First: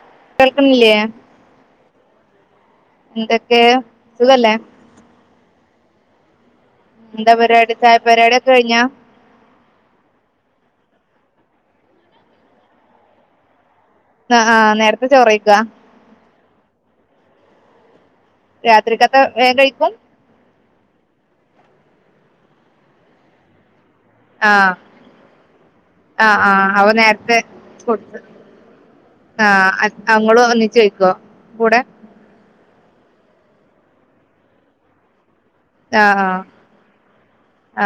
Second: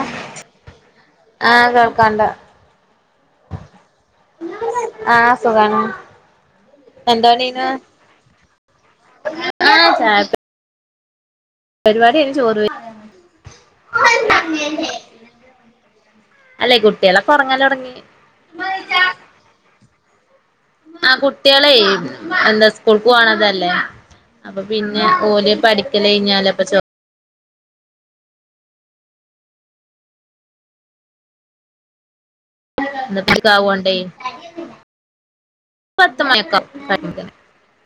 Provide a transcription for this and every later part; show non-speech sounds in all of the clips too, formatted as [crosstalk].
ആഹ് കേൾക്ക്ണ്ല്ലേ ആഹ് കേൾക്കാണ്ട ന്തൊക്കെ സുഖല്ലേ? ആഹ് സുഖാണ്. ന്താ എന്തോണി യ്യ്ണ് പരിവാടി ചായപരിവാടിക്കെ കഴിഞ്ഞാ ആഹ് ചായപ പരിപാടിന്ന് ചോറ് ആഹ് ആഹ് നേരത്തെ ചോറയ്ക്ക അല്ലെ കുട്ട്യളൊക്കെ ഒറങ്ങലൊട്ങ്ങി. രാത്രിക്കത്തെ വേം കഴിക്കും. ആ കുട്ട്യാളെ ന്താ സ്കൂൾക്ക് പോണതല്ലേ അപ്പൊ ആഹ് പിന്നെ ഓല് ആഹ് പഠിക്കലയ്ഞ്ഞാല് അപ്പൊ ആഹ് ചോ അപ്പൊ നേര്ത്തെ ആഹ് ഇങ്ങളും ഒന്നിച്ചയ്ക്കോ കൂടെ ഇന്ന് [unintelligible] പത്ത് ആഹ് ആഹ് മണിക്കെ ആകും കഴിക്കാ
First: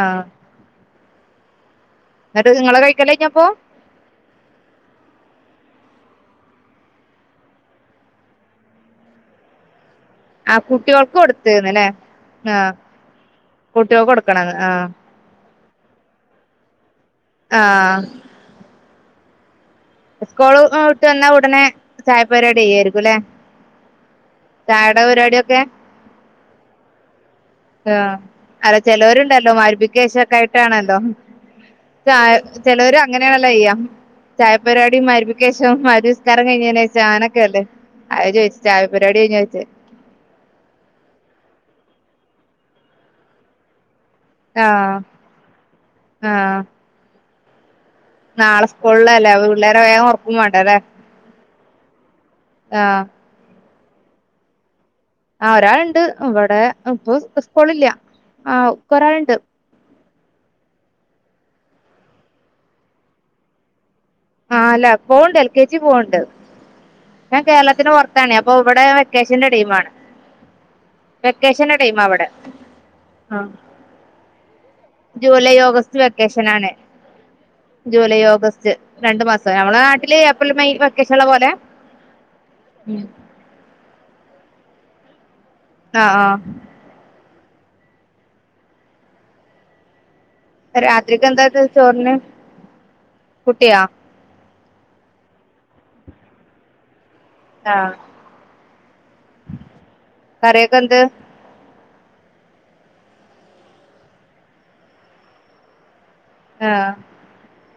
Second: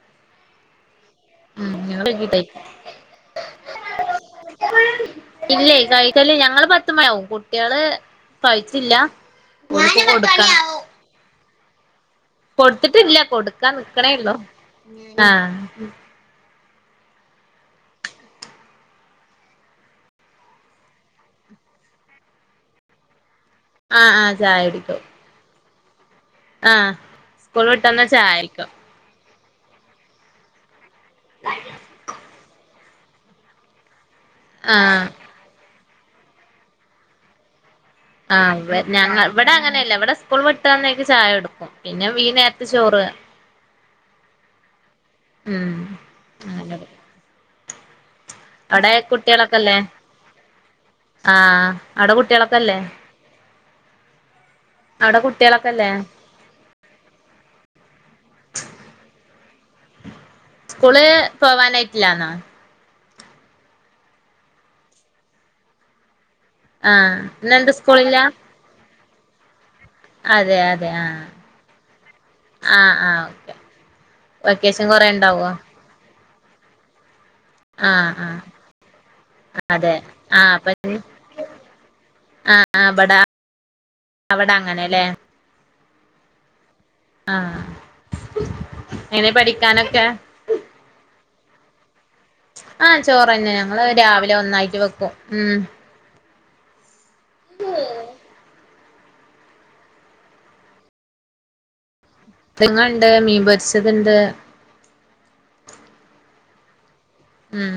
ആഹ് ഉം ഞങ്ങള് വൈകിട്ടാ ന്നിട്ട് കഴിക്ക ഇങ്ങളെ കയ്ക്കലയ്നപ്പോ? [inaudible] ഇല്ലേ. കൈക്കല് ഞങ്ങള് പത്തുമണിയാവും. കുട്ട്യാള് കയ്ച്ചില്ല. ഓൽക്ക് കൊടുക്ക ആഹ് കുട്ട്യോൾക്ക് കൊടുത്ത്ന്ന്ല്ലേ? കൊട്ത്തിട്ടില്ല കൊടുക്കാ നിക്കണേള്ളൂ. കൊടുക്കണന്ന് ആഹ് ഉം ആഹ് ആഹ്. ഉസ്കോള് ആഹ് വിട്ടന്നാ ഉടനെ ചായ പരിവാടിയ്യായിരിക്കുംല്ലേ? ആഹ് ആഹ് ചായ കുടിക്കും ചായേടെ പരിവാടിയൊക്കെ ആഹ് സ്കൂൾ വിട്ടന്ന ആഹ് ചായടിക്കും അല്ല ചെലോരുണ്ടല്ലോ മഗ്രിബിക്കേശൊക്കായിട്ടാണല്ലോ ചായ ചെലോര് അങ്ങനെയണല്ലോയ്യാ ചായപ്പരിവാടി ആഹ് മഗ് ക്കേഷം മഗ്രിബിസ്കാരം കയ്ഞ്ഞീഞ്ഞേഷം അങ്ങനെക്കെല്ലേ? ആഹ് ഇവ ഞങ്ങ ഇവടെങ്ങനെല്ല ഇവടെ സ് കൂൾ വിട്ട്വന്നേക്ക് ചായൊടുക്കും. പിന്നെ ഈ നേരത്ത് ചോറ് ആഹ് ഉം ആഹ്. അങ്ങനെ നാളെ അവിടെ സ്കൂൾല്ലല്ലേ കുട്ടികളൊക്കെല്ലേ പിള്ളേരെ വേഗം ഒറക്കും വാണ്ടേല്ലേ? ആഹ് അവിടെ കുട്ടികളൊക്കെല്ലേ ആഹ്. അവിടെ ആഹ് കുട്ടികളൊക്കെല്ലേ ഒരാള്ണ്ട് ഇവടെ ഇപ്പൊ സ് സ്കൂളില്ല. ആഹ് പ്പൊരാള്ണ്ട്. സ്കൂള് പോവാനായിട്ടില്ലാന്നോ? ആഹ് ല്ല പോണ്ട് എൽ കെ ജി പോണ്ട്. ആഹ് ഞാൻ ഇന്നെന്ത് കേരളത്തിന്റെ സ്കൂളില്ല പൊർത്താണെ. അപ്പൊ ഇവടെ വെക്കേഷന്റെ ടൈമാണ്. അതെ അതെ ആഹ് വെക്കേഷന്റെ ടൈമാവടെ. ആഹ് ആഹ് ഓക്കെ വെക്കേഷൻ കൊറേ ജൂലൈ, ഓഗസ്റ്റ് വെക്കേഷനാണ്. ആഹ് ജൂലൈ, ആഹ് ഓഗസ്റ്റ്. രണ്ട്മാസം ഞമ്മളെ അതെ നാട്ടില് ആഹ് ഏപ്രിൽ, അപ്പൊ മെയ് വെക്കേഷള്ള പോലെ ആഹ് ആഹ് ഉം ബടെ അവടെ അങ്ങനെല്ലേ? ആഹ് ആഹ് ആഹ്. എങ്ങനെ പഠിക്കാനൊക്കെ? രാത്രിക്കെന്താച്ചേ ചോറിന്? ആഹ് ചോറന്നെ. കുട്ടിയാ ഞങ്ങള് രാവിലെ ഒന്നായിട്ട് വെക്കും. ഉം ആഹ്. കറിയൊക്കെ എന്ത്? രിങ്ങണ്ട്, മീപൊരിച്ചത്ണ്ട്. ആഹ്. ഉം.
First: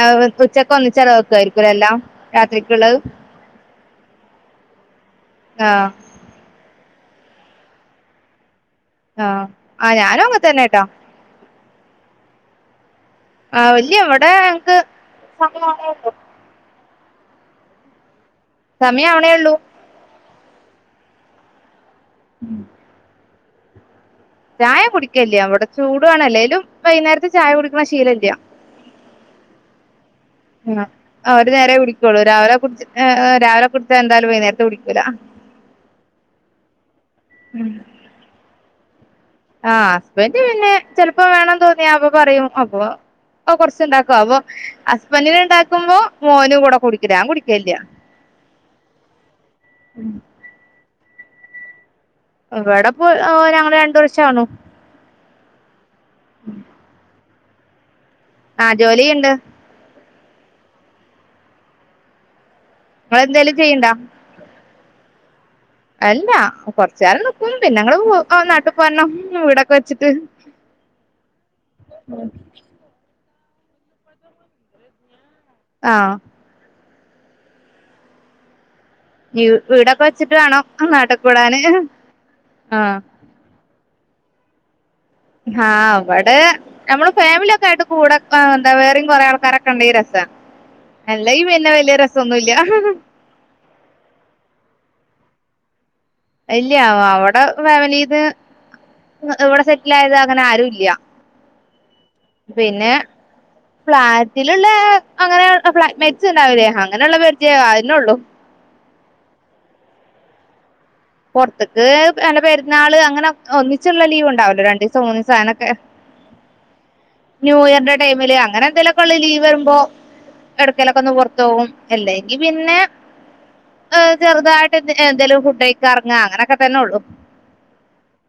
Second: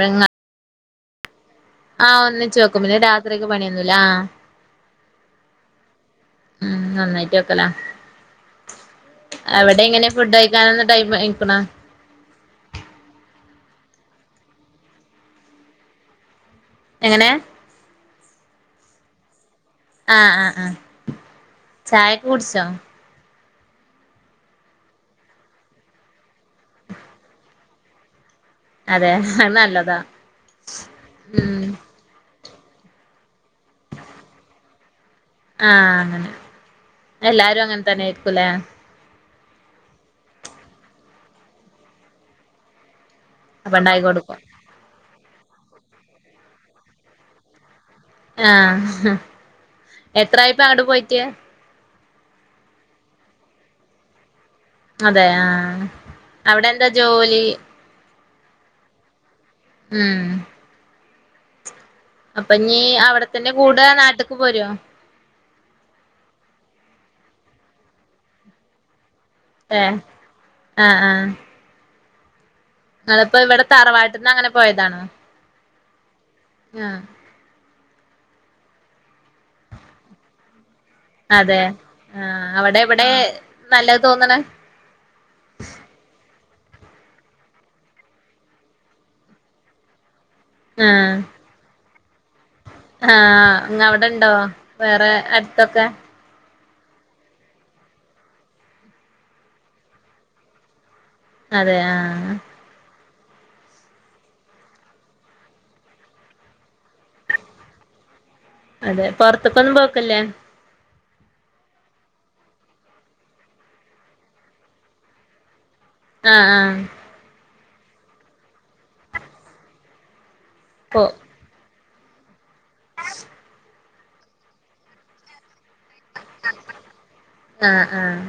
ആഹ് ഉച്ചക്കൊന്നിച്ചങ്ങ്ട് വെക്കായിരിക്കൂലേല്ലാം ആഹ് ഒന്നിച്ച് വെക്കും രാത്രിക്ക്‌ള്ളത്? പിന്നെ രാത്രിക്ക് പണിയൊന്നൂല്ലാ ആഹ്. ആഹ്. ഉം ഒന്നായിട്ട് വെക്കലാ. ആഹ് ആഹ് അവിടെങ്ങനെ ഞാനും അങ്ങനെ തന്നെട്ടോ ഫുഡഴിക്കാന്ള്ള ടൈമായിക്ക്‌ണാ? ആഹ് ഇല്ല്യാ ഇവടെ ഞങ്ങക്ക്‌ സമയാവ്ണേള്ളൂ. എങ്ങനെ? സമയാവ്ണേള്ളൂ. ആഹ് ആ ആഹ്. ചായൊക്കെ കുടിച്ചോ? ചായ കുടിക്കലില്ല്യാ. വടെ ചൂടോള്ളേണ്. അല്ലേലും വൈന്നേരത്ത് ചായ കുടിക്കണ ശീലീല്ല്യ. അതെ? അത് നല്ലതാ. ആഹ്. ആഹ് ഒരു ഉം നേരെ കുടിക്കൊള്ളൂ. രാവിലെ കുടിച് ആഹ് ആഹ് രാവിലെ കുടിച്ച എന്തായാലും വൈന്നേരത്ത് കുടിക്കൂല. ആഹ് അങ്ങനെ. എല്ലാരും അങ്ങൻതന്നെ ആയിരിക്കുംലേ? ആഹ് ഹസ്ബൻഡ് പിന്നെ ചെൽപ്പോ വേണം തോന്നിയാ അപ്പൊ പറയും. അപ്പൊ പ്പോ അപ്പൊ ഉണ്ടാക്കി കൊറച്ച്ണ്ടാക്കും. അപ്പൊ കൊടുക്കും ഹസ്ബൻറിന്ണ്ടാക്കുമ്പോ മോനും കൂടെ കുടിക്കും. ഞാ കുടിക്കലില്ല. ആഹ. എത്രായിപ്പ ആട് പോയിട്ട്? ഇവിടെപ്പോ ആ ഞങ്ങള് രണ്ടു വർഷാവുണു. അതെ ആ. അവിടെ എന്താ ജോലി? ആ ജോലിയുണ്ട്. ഉം. അപ്പ ഞ്ഞി അവിടെത്തന്നെ നിങ്ങളെന്തേലും കൂടെ ചെയ്യണ്ടാ നാട്ട്ക്ക് പോരോ? അല്ല കൊറചാള് നിക്കും. പിന്നെങ്ങള് പോകും. ഓ നാട്ടു പോരണം. വീടൊക്കെ ഏ വെച്ട്ട്. ആഹ് അതിപ്പോ ഇവിടെ തറവാട്ടിന്ന് അങ്ങനെ പോയതാണൊ. ആഹ. ആഹ. വീ വീടൊക്കെ വച്ചിട്ട് വേണം അങ്ങാട്ട അതെ. ആഹ് അവിടെ ഇവിടെ നല്ലത് തോന്നണെ? ഹാ അവടെ, നമ്മള് ഫാമിലി ഒക്കെ ആയിട്ട്, കൂടെ എന്താ വേറെം കൊറെ ആൾക്കാരൊക്കെണ്ടെ രസ. ആഹ് അല്ലേയി പിന്നെ വലിയ രസോന്നുല്ല. ആ അങ് അവിടെണ്ടോ വേറെ അടുത്തൊക്കെ? ഇല്ല്യ അവിടെ [unintelligible] ഇവ്‌ ഇവിടെ സെറ്റിലായത് അങ്ങനെ ആരുല്ല്യ. അതെ ആഹ് ആ. പിന്നെ ഫ്ളാറ്റിലുള്ള അങ്ങനെ ഫ് മെച്ച ഉണ്ടാവില്ലേ, അങ്ങനെയുള്ള പരിചയള്ളൂ അതിന്നെള്ളു. അതെ. പൊറത്തൊക്കൊന്നും പോക്കില്ലേ? പൊറത്ത്‌ക്ക് വല്ല പെരുന്നാള് അങ്ങനെ ഒന്നിച്ചുള്ള ലീവ് ഉണ്ടാവല്ലോ. രണ്ടിസം മൂന്നീസം അങ് നൊക്കെ. ആഹ് ആഹ. ന്യൂ ഇയറിന്റെ ടൈമില് അങ്ങനെ എന്തെലൊക്കെള്ള ലീവ് വരുമ്പോ, പോ ഇടക്കയിലൊക്കെ ഒന്ന് പൊറ ത്തോവും അല്ലങ്കി പിന്നെ, [inaudible] ഏ ചെറുതായിട്ട് എന്തേലും ഫുഡ് കഴിക്ക എറങ്ങ അങ്ങനെക്കെ തന്നെ ഉള്ളു ആഹ ആഹ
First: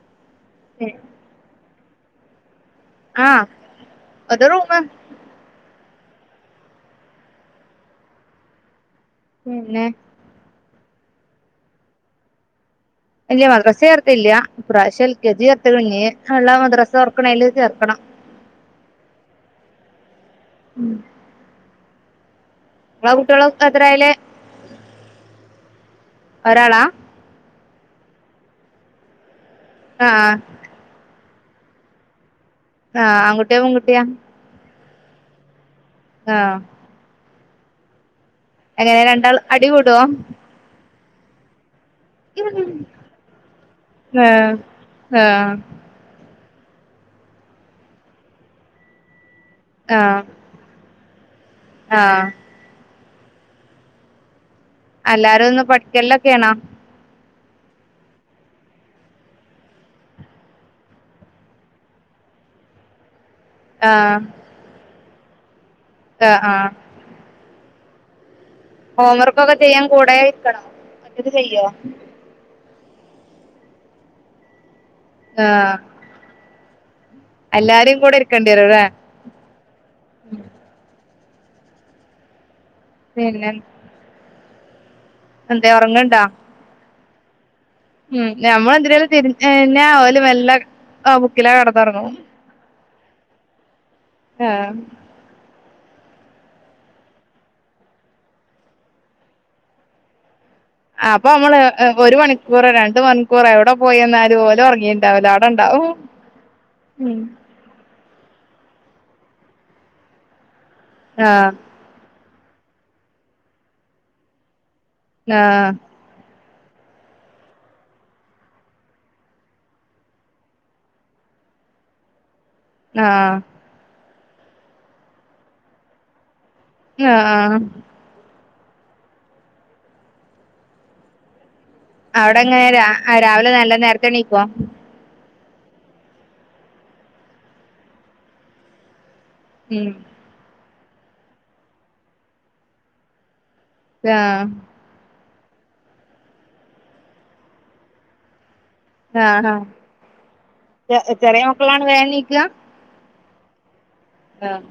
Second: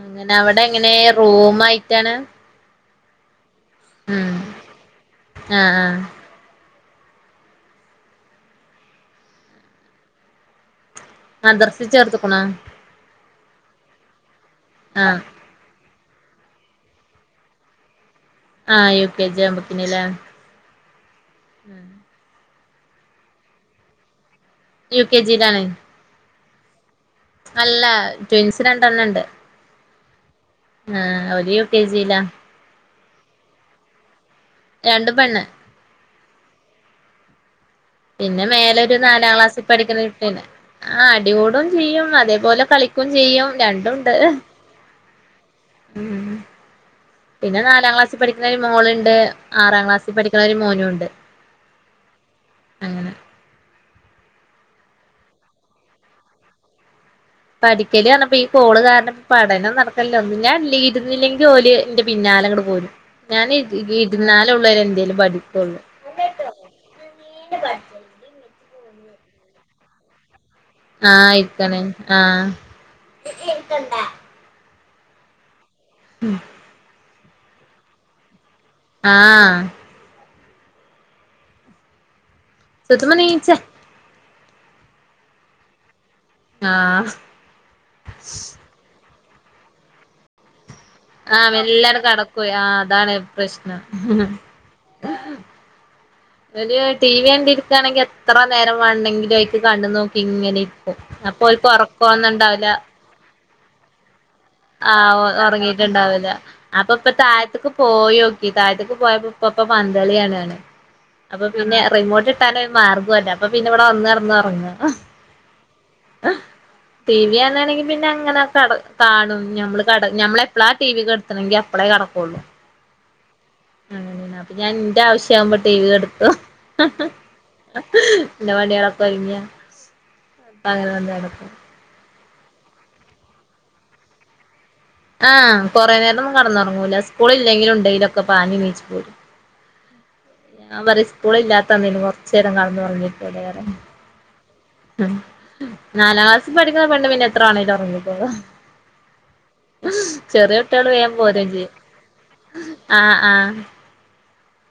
അങ്ങനെ അവിടെ എങ്ങനെ റൂം മായിട്ടാണ് ആ അത്റൂമ് ആഹ ആഹ പിന്നെ മദ്രസ് ചേർത്ത്ക്ണേ ഇല്ല മദ്രാസ ചേർത്തില്ല ഇപ്രാവശ്യ എൽ. ആഹ് കെ. ജി. ചേർത്ത്ണ് മദ്രാസ തോറക്ക്ണേല് ചേർക്കണം ആ യു. കെ. ജി. ആവുമ്പോത്തിന് ലെ ഉം ഉം ങ്ങളെ കുട്ടൃളും എത്രലേ യു കെ ജി ലാണ് ഒരാളാ അല്ല ട്വിൻസ് രണ്ടെണ്ണണ്ട് ആഹ ആഹ ഒര് യൂ കെ ജിലാ ആ ആൺകുട്ടിയേ പെൺകുട്ടിയേ പ രണ്ടും പെണ്ണ് ആഹ പിന്നെ മേലെ ഒരു എങ്ങനെ നാലാം രണ്ടാൾ ക്ലാസ്സിൽ അടി കൂടോ പഠിക്കുന്ന കുട്ടിണ്ട് ആ അടികൂടും ചെയ്യും. മ തേപോലെ കളിക്കും ചെയ്യും രണ്ടുണ്ട് ആഹ ഉം പിന്നെ നാലാം ക്ലാസ്സിൽ പഠിക്കുന്നൊരു മോളുണ്ട് ആറാം ക്ലാസ്സിൽ പഠിക്കുന്നൊരു മോനും ഉണ്ട് ആഹ അങ്ങനെ എല്ലാരും ഒന്ന് പഠിക്കലൊക്കെയാണോ പഠിക്കല് പറഞ്ഞപ്പോ ഈ കോള് കാരണം പഠനം നടക്കല്ലോ ഒന്നും ഞാൻ ഇരുന്നില്ലെങ്കിൽ ഓല് എന്റെ പിന്നാലെ ഇങ്ങട്ട് പോരും ഞാൻ ആഹ് ഇരുന്നാലെ ഉള്ളു എന്തേലും പഠിക്കൂള്ളൂ ആഹ ആഹ ഹോംവർക്ക് ഒക്കെ ചെയ്യാൻ കൂടെ ഇരിക്കണേ ആഹ ഇരിക്കണം ആഹ ആഹ ഉം എല്ലരിം കൂടെ ഇരിക്കേണ്ടി വരൂല്ലേ ആഹ പിന്നെ [inaudible] എന്തേ ഒറങ്ങ്ണ്ടേ ആഹ ഉം നമ്മളെ എന്തിനേലും തിരിഞ്ഞ്കഴിഞ്ഞ ഓല് മെല്ലേ ആഹ മെല്ലേ ഔടെ കടക്കും ആ അതാണ് പ്രശ്നം ആഹ് ഒര് ടി വി കണ്ട് ഇരിക്കണെങ്കിൽ എത്ര നേരം വേണെങ്കിലും കണ്ടു നോക്കി ഇങ്ങനെ ഇരി അപ്പൊ അമ്മള് ഒരു മണിക്കൂർ രണ്ട് മണിക്കൂർ എവിടെ പോയി എന്നാലും ആ ഒറങ്ങിട്ടുണ്ടാവില്ലാ അപ്പൊ ഇപ്പെ ഉം തഴത്ത പൊയ്ക്കി താഴത്തേക്ക് പോയപ്പോ ഇപ്പപ്പ പന്തളിയാണ് അപ്പൊ ആഹ് പിന്നെ റിമോട്ട് കിട്ടാന് ഒരു മാർഗ്ഗല്ല അപ്പൊ പിന്നെ ഇവിടെ വന്ന് കിടന്ന്റങ്ങ ആഹ ടി വി കാണണെങ്കിൽ പിന്നെ അങ്ങനെ കാണും ഞമ്മള് കാടന് ഞമ്മൾ എപ്പളാ ടി വി കെട്ത്ത്ണങ്കി അപ്പളേ കെടക്കേള്ളൂ ആഹ് ഞാൻ എന്റെ ആവശ്യ ആവുമ്പോ ടി വി കെടത്തും ആഹ് [unintelligible] [unintelligible] അവടെ എങ്ങനെ രാവിലെ നല്ല നേരത്തെ എണീക്കോ ആഹ് കൊറെ നേരൊന്നും കെടന്നറങ്ങൂല സ്കൂള ഇല്ലെങ്കിലും ഉണ്ടെങ്കലൊക്കെ പാഞ്ഞ് നീച്ചു പോരും ഉമ് ഞാൻ പറയും സ്കൂള് ഇല്ലാത്തന് കുറച്ചു നേരം കെടന്നു ഉറങ്ങിക്കൊന്ന് ആഹ് ഉമ് നാലാം ക്ലാസ്സിൽ പഠിക്കുന്ന പെണ്ണ് പിന്നെ എത്ര വേണേലും ഉറങ്ങിക്കോളും ആഹ് ചെറിയ കുട്ടികള് വേഗം ആഹ് ചെറിയ പോരും ചെയ്യും മക്കളാണ് വേ എണീക്കാ ആഹ് ആഹ് ആഹ്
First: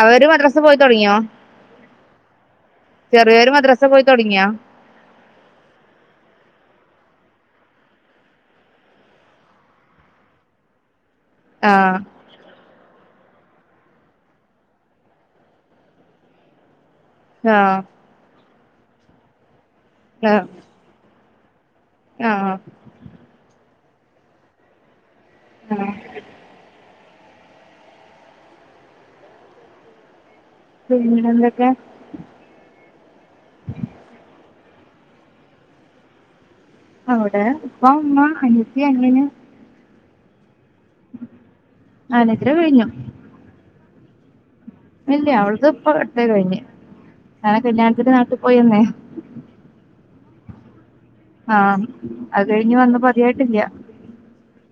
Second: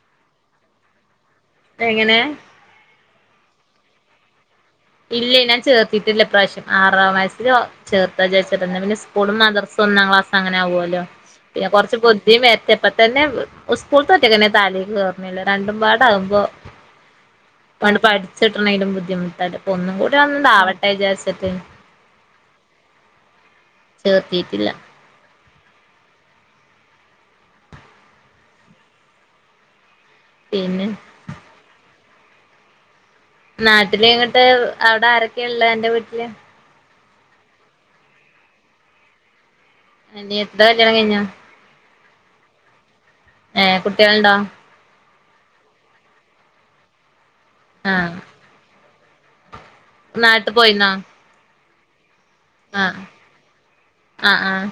അവര് മദ്രസ പോയി തുടങ്ങിയോ എങ്ങനെ ചെറിയോര് മദ്രസ പോയി തുടങ്ങിയാ ഇല്ലെ ഞാൻ ചേർത്തിട്ടില്ല ഇ പ്രാവശ്യം ആറാം വയസിലോ ചേർത്ത വിജാരിച്ചിട്ട് പിന്നേ സ്കൂളും മദർസും ഒന്നാം ക്ലാസ് അങ്ങനെ ആവുമല്ലോ പിന്നെ കൊർച് ആഹ് ബു ഇപ്പതന്നെ സ്കൂളിത്തൊറ്റക്ക്ന്നെ തലേക്ക് കേറണില്ല രണ്ടും പാടകുമ്പോ [inaudible] ആഹ് പഠിച്ചിട്ടണെങ്കിലും ബുദ്ധിമുട്ടല്ല ഇപ്പൊ ഒന്നും കൂടി ആഹ് ഒണ്ടാവട്ടെ വിചാരിചട്ട് ആഹ് ചേർത്തിട്ടില്ല ആഹ് പിന്നെ എന്തൊക്കെ നാട്ടില് ഇങ്ങട്ട് അവിടെ ആരൊക്കെയെ ഉള്ള അന്റെ വീട്ടില് അവടെ ഉപ്പ, ഉമ്മ, അനിയത്തി അനിയൻ, അനിയ ദോ കല്യാണം കയിഞ്ഞ അനിയത്തീടെ കഴിഞ്ഞു ഏഹ് കുട്ട്യാളണ്ടോ? ഇല്ല അവളത് ഇപ്പൊ അടത്തെ കഴിഞ ഞാനെ കല്യാണത്തിന് ആഹ് നാട്ടിൽ പോയിന്നേ നാട്ട് പോയിന്നോ? ആഹ് അത് കഴിഞ്ഞ് ആഹ് വന്ന് അധികയിട്ടില്ല ആഹ് ആഹ്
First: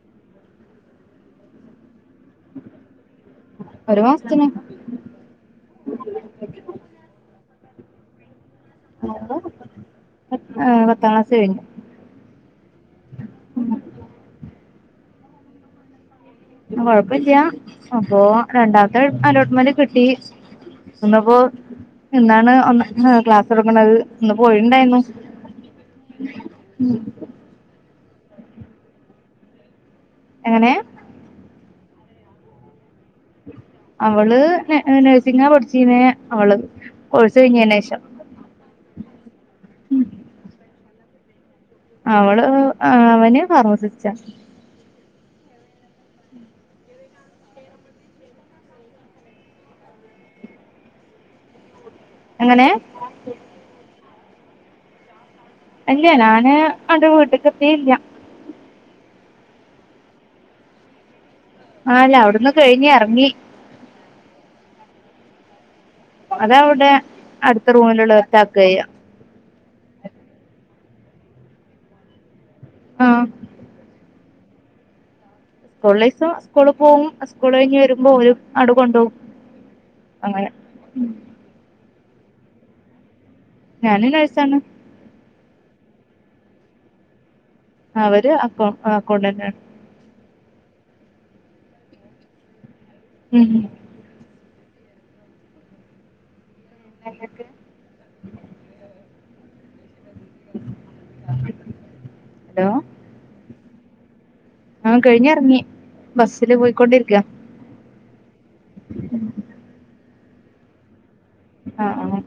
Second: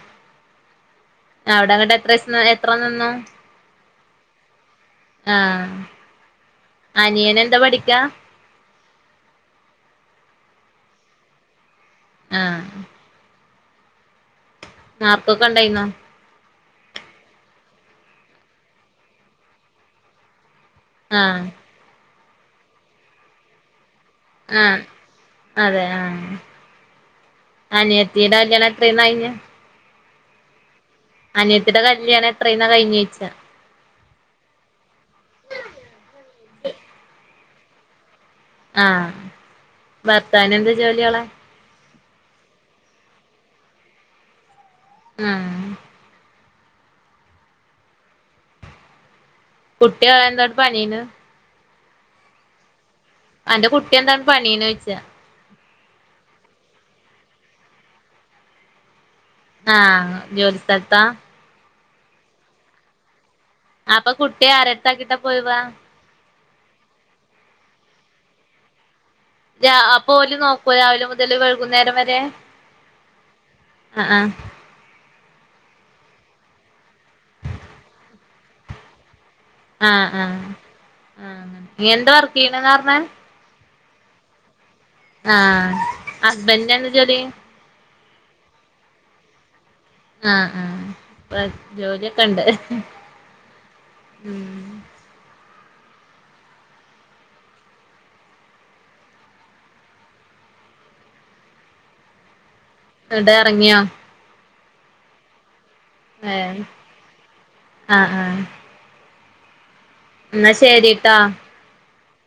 അവിടെ ങ്ങട്ട് ഇത്രീസ എത്ര നിന്നു ഒരു മാസ്ത്തിന് ആഹ് അനിയനന്താ പഠിക്കാ? പത്താം ക്ലാസ് കഴിഞ്ഞു ആഹ് നാപ്പൊക്കെ ഉണ്ടായിന്നോ കൊഴപ്പില്ല അപ്പൊ രണ്ടാമത്തെ അലോട്ട്മെന്റ് കിട്ടി. ഒന്നപ്പോ ആഹ് എന്താണ് ഒന്ന് ക്ലാസ് എടുക്കണത് ഇന്ന് ആഹ് പോയിണ്ടായിരുന്നു അനിയത്തീടെ കല്യാണം എത്രയ്ന്ന കഴിഞ്ഞ എങ്ങനെ? അനിയത്തിടെ കല്യാണം എത്രയ്ന്നാ കഴിഞ്ഞഞ്ഴച്ച അവള് നെ നേഴ്സിങ്ങാ പഠിച്ചിന്നേ അവള് കോഴ്സ് കഴിഞ്ഞയ്ന് ശേഷം. ആഹ് ഭർത്താവിന് എന്താ ജോലിയളാ? അവള് അവന് ഫാർമസിസ്റ്റാ ആഹ് കുട്ടിയ എന്തോണ്ട് പനീന്ന് എങ്ങനെ? അന്റെ കുട്ടി എന്താണ് പനിന്ന് ചോയ്ച ഇല്ല ഞാന് അന്റെ വീട്ടക്ക എത്തി ഇല്ല ആഹ് ജോലി സ്ഥലത്താ- ആല്ല അവിടുന്ന് കഴിഞ്ഞി എറങ്ങി- അപ്പൊ കുട്ടിയ ആരടുത്ത ആക്കിട്ടാ പോയിവാ അതവിടെ അടുത്ത റൂമിലുള്ള ഒരുത്തെ ആകുവ ചെയ്യാ രാ അപ്പ ഓല് നോക്കൂ രാവിലെ മുതല് വൈകുന്നേരം വരെ ആഹ് ആഹ് ആഹ്- സ്‌കൂളില്ലെസം സ്കൂള് പോവും ഉസ്കൂൾ കഴിഞ്ഞ് വരുമ്പോ ഒരു അങ്ങോട്ട് കൊണ്ട് പോവും. ആഹ് ആഹ് ആ നീ എന്താ വർക്ക് ചെയ്യണന്ന് പറഞ്ഞാ- ഞാന് നേഴ്സാണ്- ആഹ് അസ്ബന്ന്ന് എന്താ ജോലി? അവര് അക്കൗ അക്കൗണ്ടന്റ് ആണ് ആഹ് ആഹ് ജോലിയൊക്കെ ഇണ്ട്- ഉം. മ്ഹ് - എന്നട്ട്- ഹലോ- ഇടെ എറങ്ങിയോ? ആഹ് കഴിഞ്ഞെറങ്ങി ബസ്സില് ഏഹ് പോയിക്കൊണ്ടിരിക്ക ആഹ് ആഹ് എന്നാ ശരിട്ടാ. ആഹ് ആഹ്-